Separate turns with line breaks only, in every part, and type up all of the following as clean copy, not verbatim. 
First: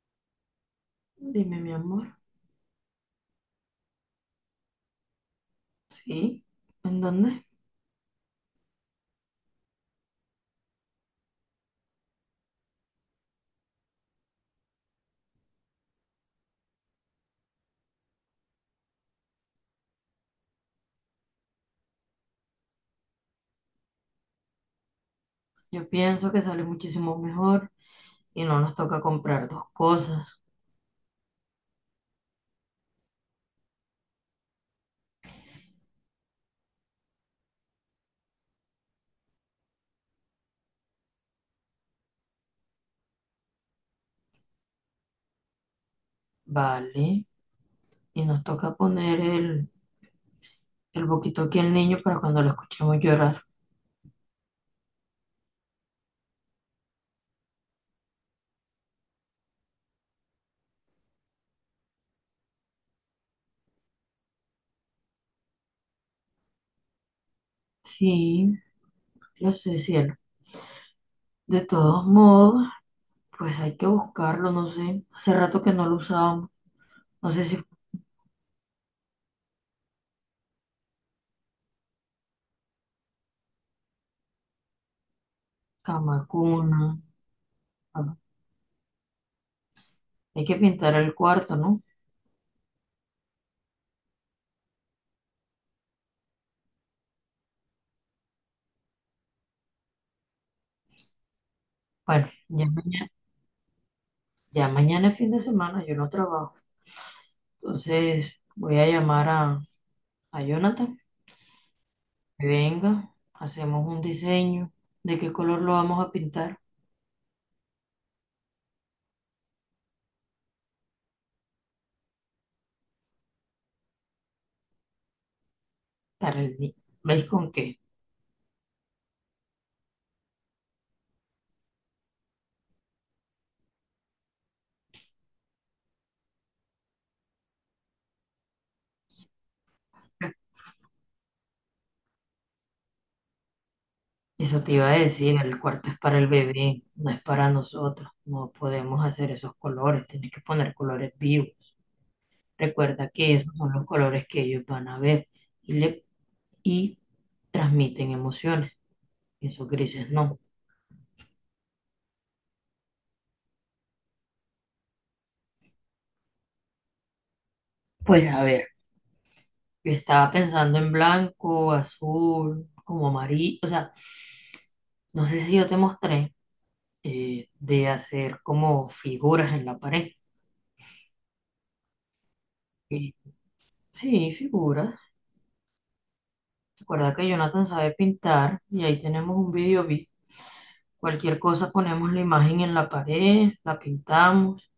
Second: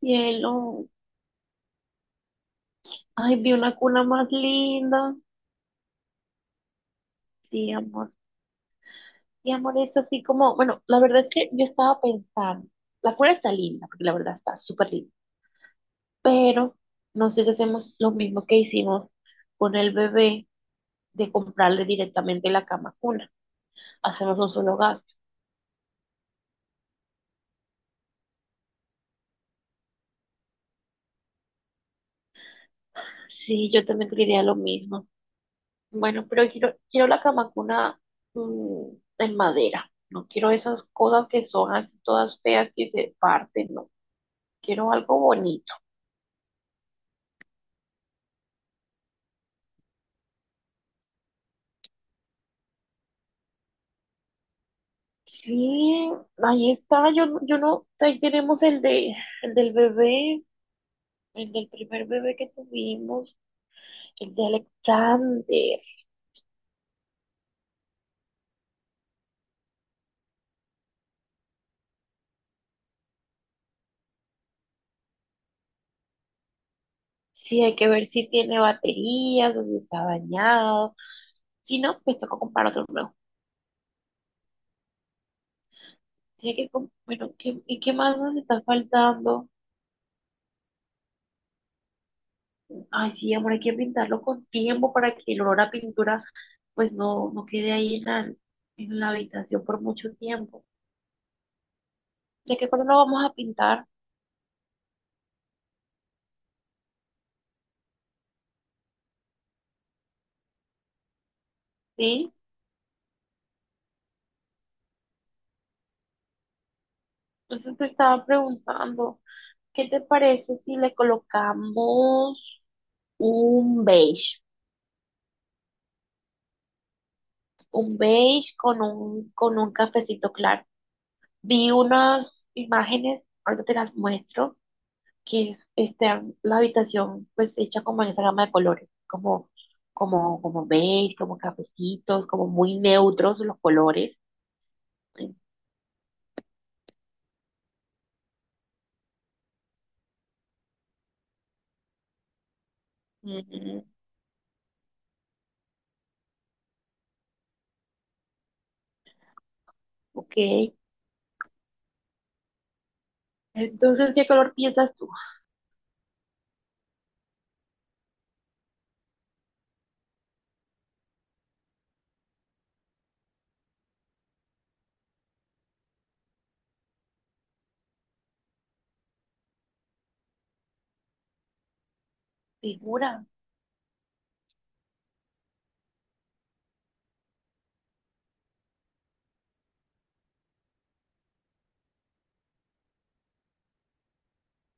Cielo,
Dime, mi amor.
ay, vi una cuna más linda.
¿Sí? ¿En dónde?
Sí, amor. Sí, amor, es así como, bueno, la verdad es que yo estaba pensando, la cuna está linda, porque la verdad está súper linda, pero no sé si hacemos lo mismo que hicimos con el bebé de comprarle directamente la cama cuna. Hacemos un solo gasto.
Yo pienso que sale muchísimo mejor y no nos toca comprar dos cosas,
Sí, yo también quería lo mismo. Bueno, pero quiero la cama cuna mm, en madera. No quiero esas cosas que son así todas feas que se parten, no. Quiero algo bonito.
¿vale? Y nos toca poner el boquito aquí al niño para cuando lo escuchemos llorar.
Sí, ahí está, yo, yo no, ahí tenemos el de, el del bebé, el del primer bebé que tuvimos, el de Alexander.
Sí, lo sé, cielo. De todos modos, pues hay que buscarlo, no sé. Hace rato que no lo usábamos. No sé si
Sí,
fue
hay que ver si tiene baterías o si está dañado. Si no, pues toca comprar otro nuevo.
cama,
Sí, hay que,
cuna.
bueno, ¿ y qué
ah,
más nos está faltando?
Hay que pintar el cuarto, ¿no?
Ay, sí, amor, hay que pintarlo con tiempo para que el olor a pintura, pues no, no quede ahí en la habitación por mucho tiempo.
Bueno,
¿De qué color lo vamos a pintar?
ya mañana es fin de semana, yo no trabajo. Entonces voy a llamar a Jonathan,
¿Sí?
que venga, hacemos un diseño de qué color lo vamos a pintar
Entonces te estaba preguntando, ¿qué te parece si le colocamos un beige?
para el niño. ¿Veis con qué?
Un beige con un cafecito claro. Vi unas imágenes, ahorita te las muestro, que es este, la habitación pues hecha como en esa gama de colores, como, como, como beige, como cafecitos, como muy neutros los colores.
Eso te iba a decir, el cuarto es para el bebé, no es para nosotros. No podemos hacer esos colores, tienes que poner colores vivos. Recuerda que esos son
Ujú.
los colores que ellos van a ver y, le, y transmiten emociones. Esos grises
Ok.
no.
Entonces, ¿qué color piensas tú?
Pues a ver, yo estaba pensando en blanco, azul, como amarillo. O sea, no sé si yo te mostré. De hacer como figuras en la pared. Y,
Figura.
sí, figuras. Recuerda que Jonathan sabe pintar y ahí tenemos un cualquier cosa ponemos la imagen en la pared, la pintamos.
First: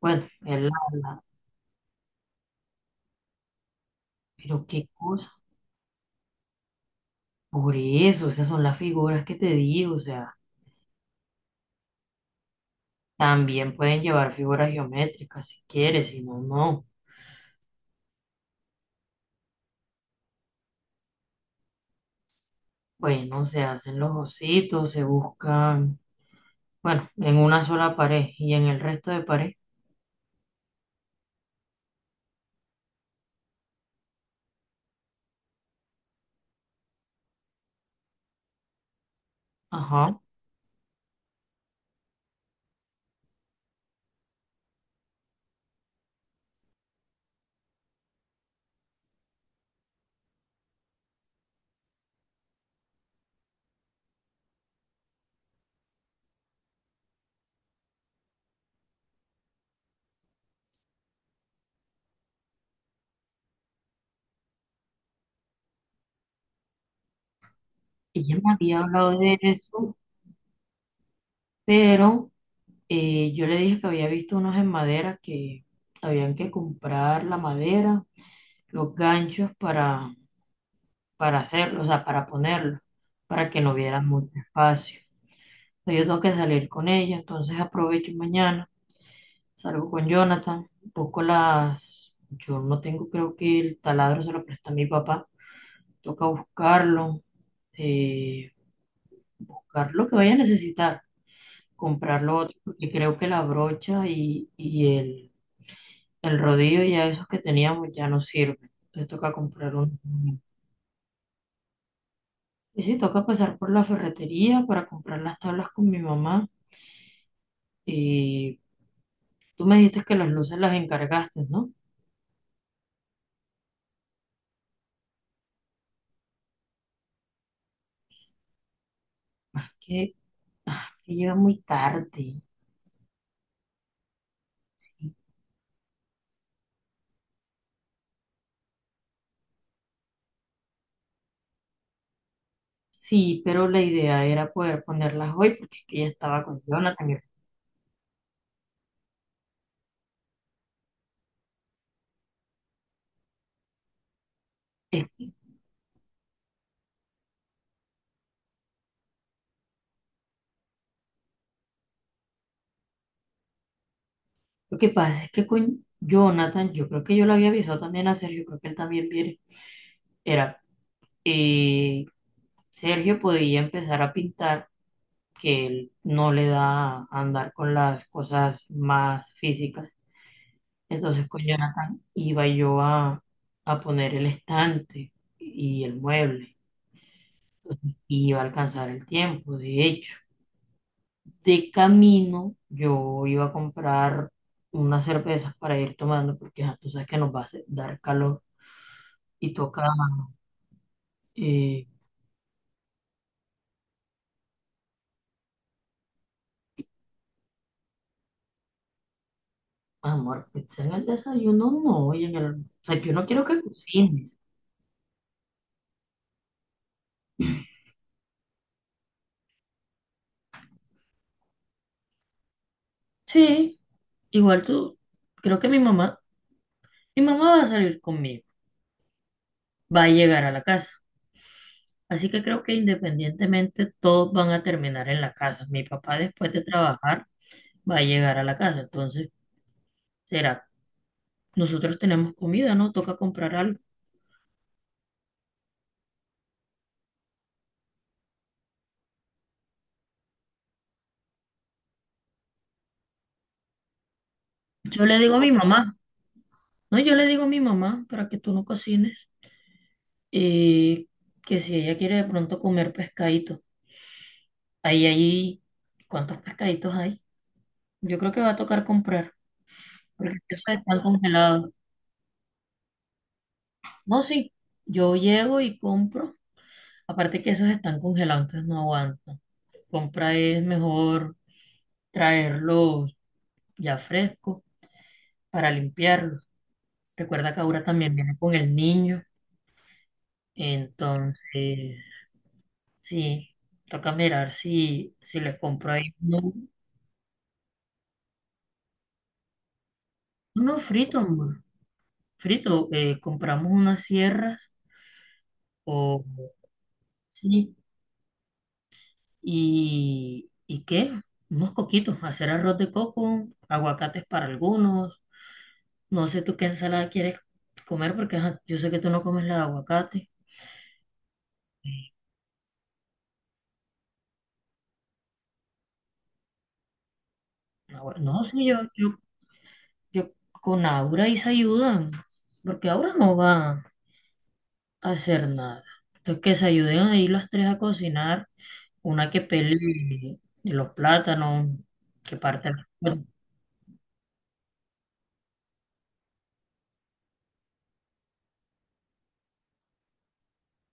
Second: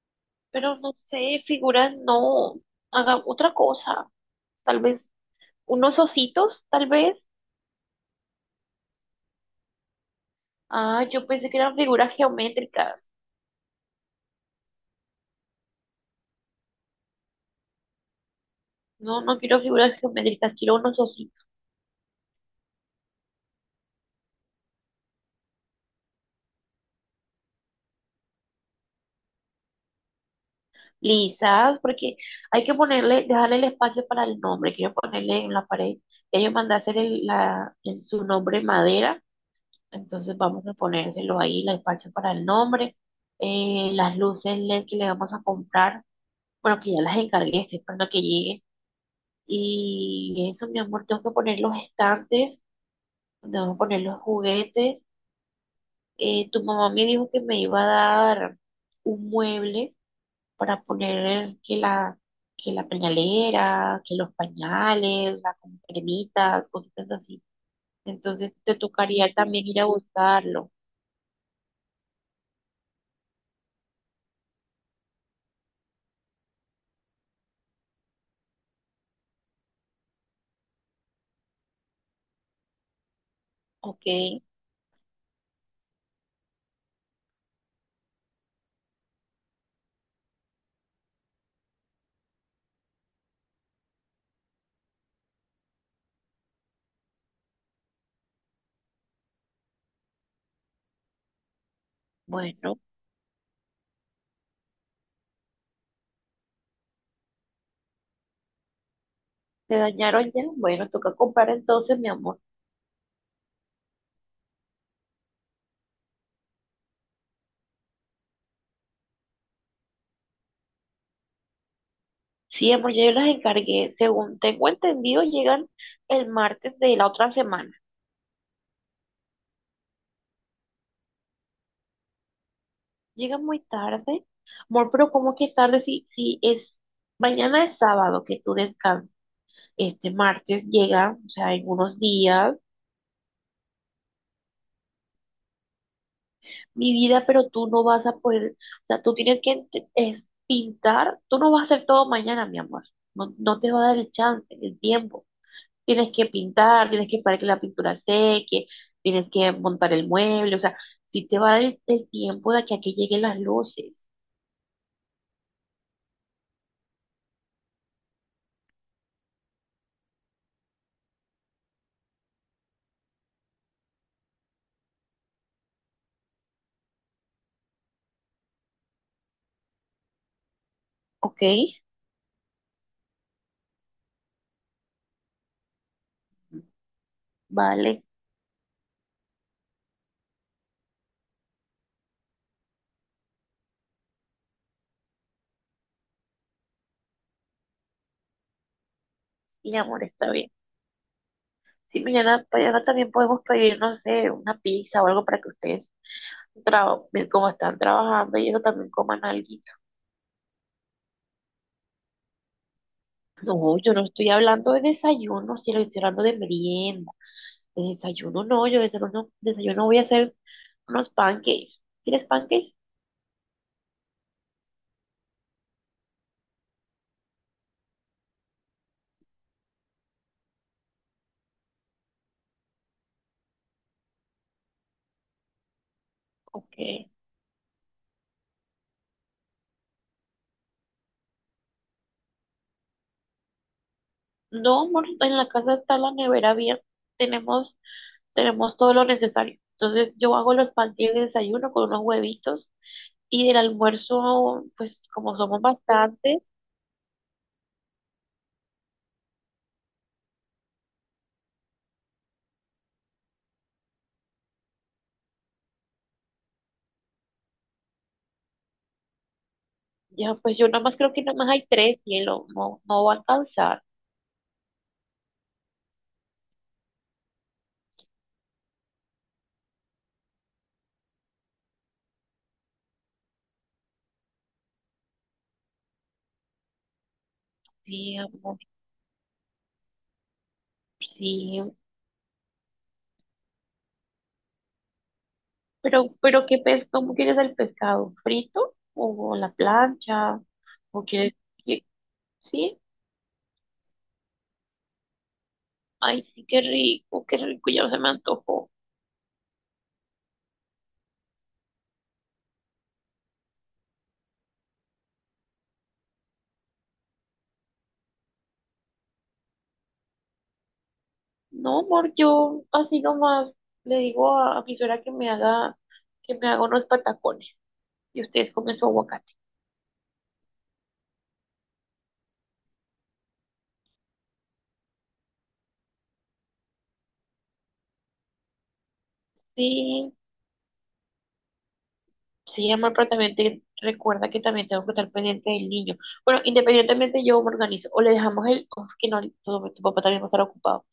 Bueno,
Pero no
la-
sé, figuras no. Haga otra cosa.
pero
Tal
qué
vez
cosa.
unos ositos, tal vez.
Por eso, esas son las figuras que te digo. O sea,
Ah, yo pensé que eran figuras geométricas.
también pueden llevar figuras geométricas si quieres, si no, no.
No, no quiero figuras geométricas, quiero unos ositos
Bueno, se hacen los ositos, se buscan, bueno, en una sola pared y en el resto de pared.
lisas, porque hay que ponerle, dejarle el espacio para el nombre. Quiero ponerle en la pared. Ya yo mandé a hacer la, en su nombre madera,
Ajá.
entonces vamos a ponérselo ahí, el espacio para el nombre. Las luces LED que le vamos a comprar, bueno, que ya las encargué, estoy esperando que lleguen. Y eso, mi amor, tengo que poner los estantes, tengo que poner los juguetes. Tu mamá me dijo que me iba a dar un mueble para poner que la pañalera, que los pañales, las cremitas, cositas así.
Ella me
Entonces te
había hablado
tocaría
de
también ir a
eso,
buscarlo.
pero yo le dije que había visto unos en madera que habían que comprar la madera, los ganchos para hacerlo, o sea, para ponerlo, para que no hubiera
Ok,
mucho espacio. Entonces, yo tengo que salir con ella, entonces aprovecho mañana, salgo con Jonathan, busco las... Yo no tengo, creo que el taladro se lo presta a mi papá, toca buscarlo, eh, buscar lo que vaya a necesitar, comprar lo otro,
bueno,
porque creo que la brocha y el rodillo, ya esos que teníamos ya no sirven. Entonces toca
¿se
comprar uno
dañaron
nuevo.
ya? Bueno, toca comprar entonces, mi amor.
Y sí, toca pasar por la ferretería para comprar las tablas con mi mamá. Y tú me dijiste que las luces las encargaste, ¿no?
Sí, amor, ya yo las encargué. Según tengo entendido, llegan el martes de la otra semana.
Ah, que, ah, que llega muy tarde.
Llega muy tarde. Amor, pero
Sí.
¿cómo que tarde? Si, si es mañana es sábado que tú descansas. Este martes llega, o sea, en unos días,
Sí, pero la idea era poder ponerlas hoy porque es que ella estaba con
mi
Jonathan.
vida, pero tú no vas a poder, o sea, tú tienes que es pintar, tú no vas a hacer todo mañana, mi amor, no, no te va a dar el chance, el tiempo,
Es-
tienes que pintar, tienes que esperar que la pintura seque, tienes que montar el mueble, o sea, sí te va a dar el tiempo de que aquí lleguen las luces,
lo que pasa es que con Jonathan, yo creo que yo le había avisado también a Sergio, creo que él también viene. Era eh, Sergio podía empezar a pintar, que él no le da andar con las cosas más físicas. Entonces
¿ok?
con Jonathan iba yo a poner el estante y el mueble. Entonces
Vale,
iba a alcanzar el tiempo, de hecho. De camino yo iba a comprar unas cervezas para ir tomando, porque ya tú sabes que nos va a dar calor y
mi
toca
amor, está bien.
eh,
Si mañana, mañana también podemos pedir, no sé, una pizza o algo para que ustedes, tra- como están trabajando y eso, también coman algo.
amor, pizza en el desayuno no, y en el, o sea, yo no quiero que
No, yo no estoy
cocines.
hablando de desayuno, sino estoy hablando de merienda. De desayuno no, yo de desayuno, desayuno voy a hacer unos pancakes. ¿Quieres pancakes?
Sí, igual tú, creo que mi mamá va a salir conmigo, va a llegar a la casa. Así que creo que independientemente todos van a terminar en la casa. Mi papá después de
Ok.
trabajar va a llegar a la casa. Entonces, será, nosotros tenemos comida, ¿no? Toca comprar algo.
No, amor, en la casa está la nevera bien. Tenemos, tenemos todo lo necesario. Entonces yo hago los pancakes de desayuno con unos huevitos y del almuerzo, pues
Yo le digo
como
a mi
somos
mamá,
bastantes.
no, yo le digo a mi mamá para que tú no cocines y que si ella quiere de pronto comer pescadito, ahí, ahí, ¿cuántos pescaditos hay? Yo creo que va a tocar comprar,
Ya,
porque
pues
eso
yo nada más
están
creo que nada más hay
congelados.
tres, cielo, no, no va a alcanzar.
No, sí, yo llego y compro. Aparte que esos están congelados, entonces no aguanto. Compra es mejor traerlos ya frescos para limpiarlos. Recuerda que ahora también
Sí,
viene con
amor,
el niño,
sí.
entonces sí, toca mirar si, si les compro ahí
Pero
uno,
qué pes, ¿cómo quieres el pescado? ¿Frito? ¿O a la plancha?
uno
¿O
frito,
quieres
amor.
que, sí?
Frito, compramos unas sierras
Ay,
o
sí, qué rico,
sí,
ya se me antojó.
¿y qué? Unos coquitos, hacer arroz de coco, aguacates para algunos. No sé tú qué ensalada quieres comer porque ajá, yo sé que tú no comes la de aguacate.
No, amor, yo así nomás le digo a mi suegra que me haga unos patacones. Y
No,
ustedes
sí,
comen su aguacate.
yo con Aura y se ayudan, porque Aura no va a hacer nada. Entonces que se ayuden ahí las tres a cocinar, una que
Sí.
pele los plátanos, que
Sí,
parte.
amor, pero
Bueno,
también recuerda que también tengo que estar pendiente del niño. Bueno, independientemente yo me organizo. O le dejamos el, o es que no, tu papá también va a estar ocupado.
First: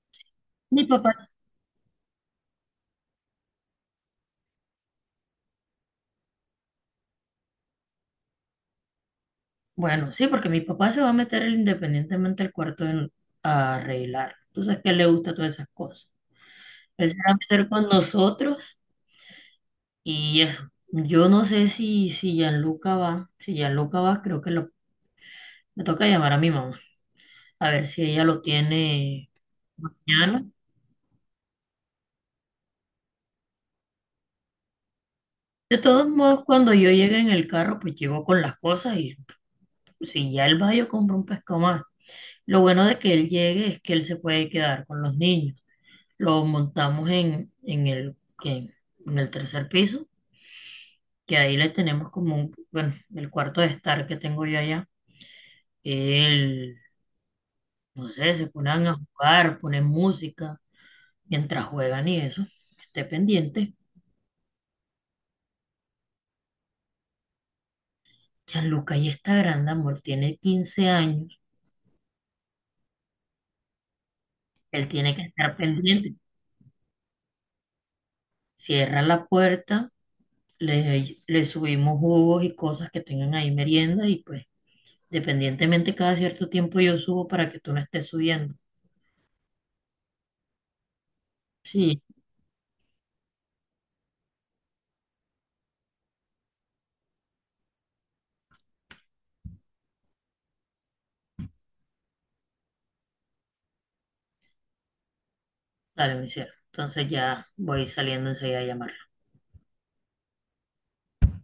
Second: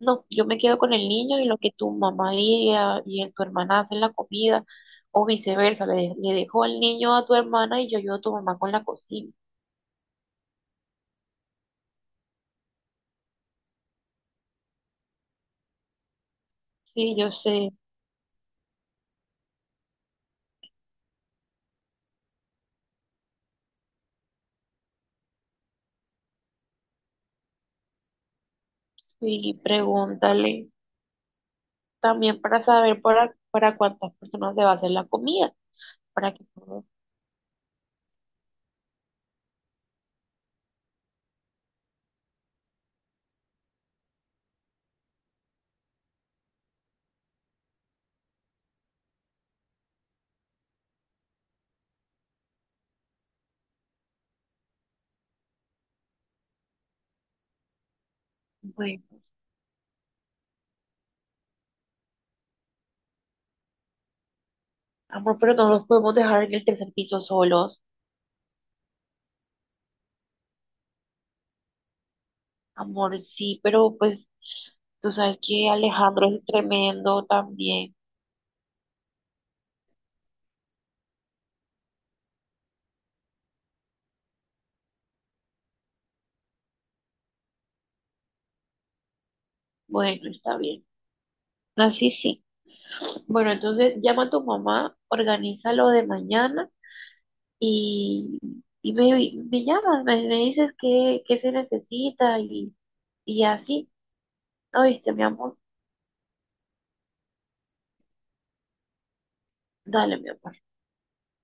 No, yo me quedo
mi
con el
papá,
niño y lo que tu mamá y, y tu hermana hacen la comida, o viceversa, le, le dejo al niño a tu hermana y yo ayudo a tu mamá con la cocina.
bueno, sí, porque mi papá se va a meter él independientemente al cuarto a arreglar. Entonces, que le gusta todas esas cosas. Él
Sí,
se
yo
va a meter
sé.
con nosotros. Y eso, yo no sé si Gianluca va, si Gianluca va, creo que lo, me toca llamar a mi mamá, a ver si ella lo tiene
Sí,
mañana.
pregúntale también para saber para cuántas personas se va a hacer la comida,
De todos
para
modos,
que
cuando
todos,
yo llegue en el carro, pues llego con las cosas y si ya él va, yo compro un pescado más. Lo bueno de que él llegue es que él se puede quedar con los niños. Lo montamos en en el tercer piso, que ahí le tenemos como un, bueno, el cuarto de estar que tengo yo allá. Él no sé, se ponen a
bueno,
jugar, ponen música mientras juegan y eso. Esté pendiente.
amor, pero no los podemos dejar en el tercer piso solos.
Gianluca ya está grande, amor, tiene 15 años.
Amor, sí, pero pues
Él
tú
tiene que
sabes
estar
que
pendiente.
Alejandro es tremendo también.
Cierra la puerta, le subimos jugos y cosas que tengan ahí merienda y pues, dependientemente cada cierto tiempo yo subo para que tú no estés subiendo.
Bueno, está bien.
Sí,
Así sí. Bueno, entonces llama a tu mamá, organiza lo de mañana y, y me llamas, me dices qué, qué se necesita y así. ¿Oíste, mi amor?
dale, mi cielo. Entonces ya voy saliendo enseguida a llamar.
Dale, mi amor.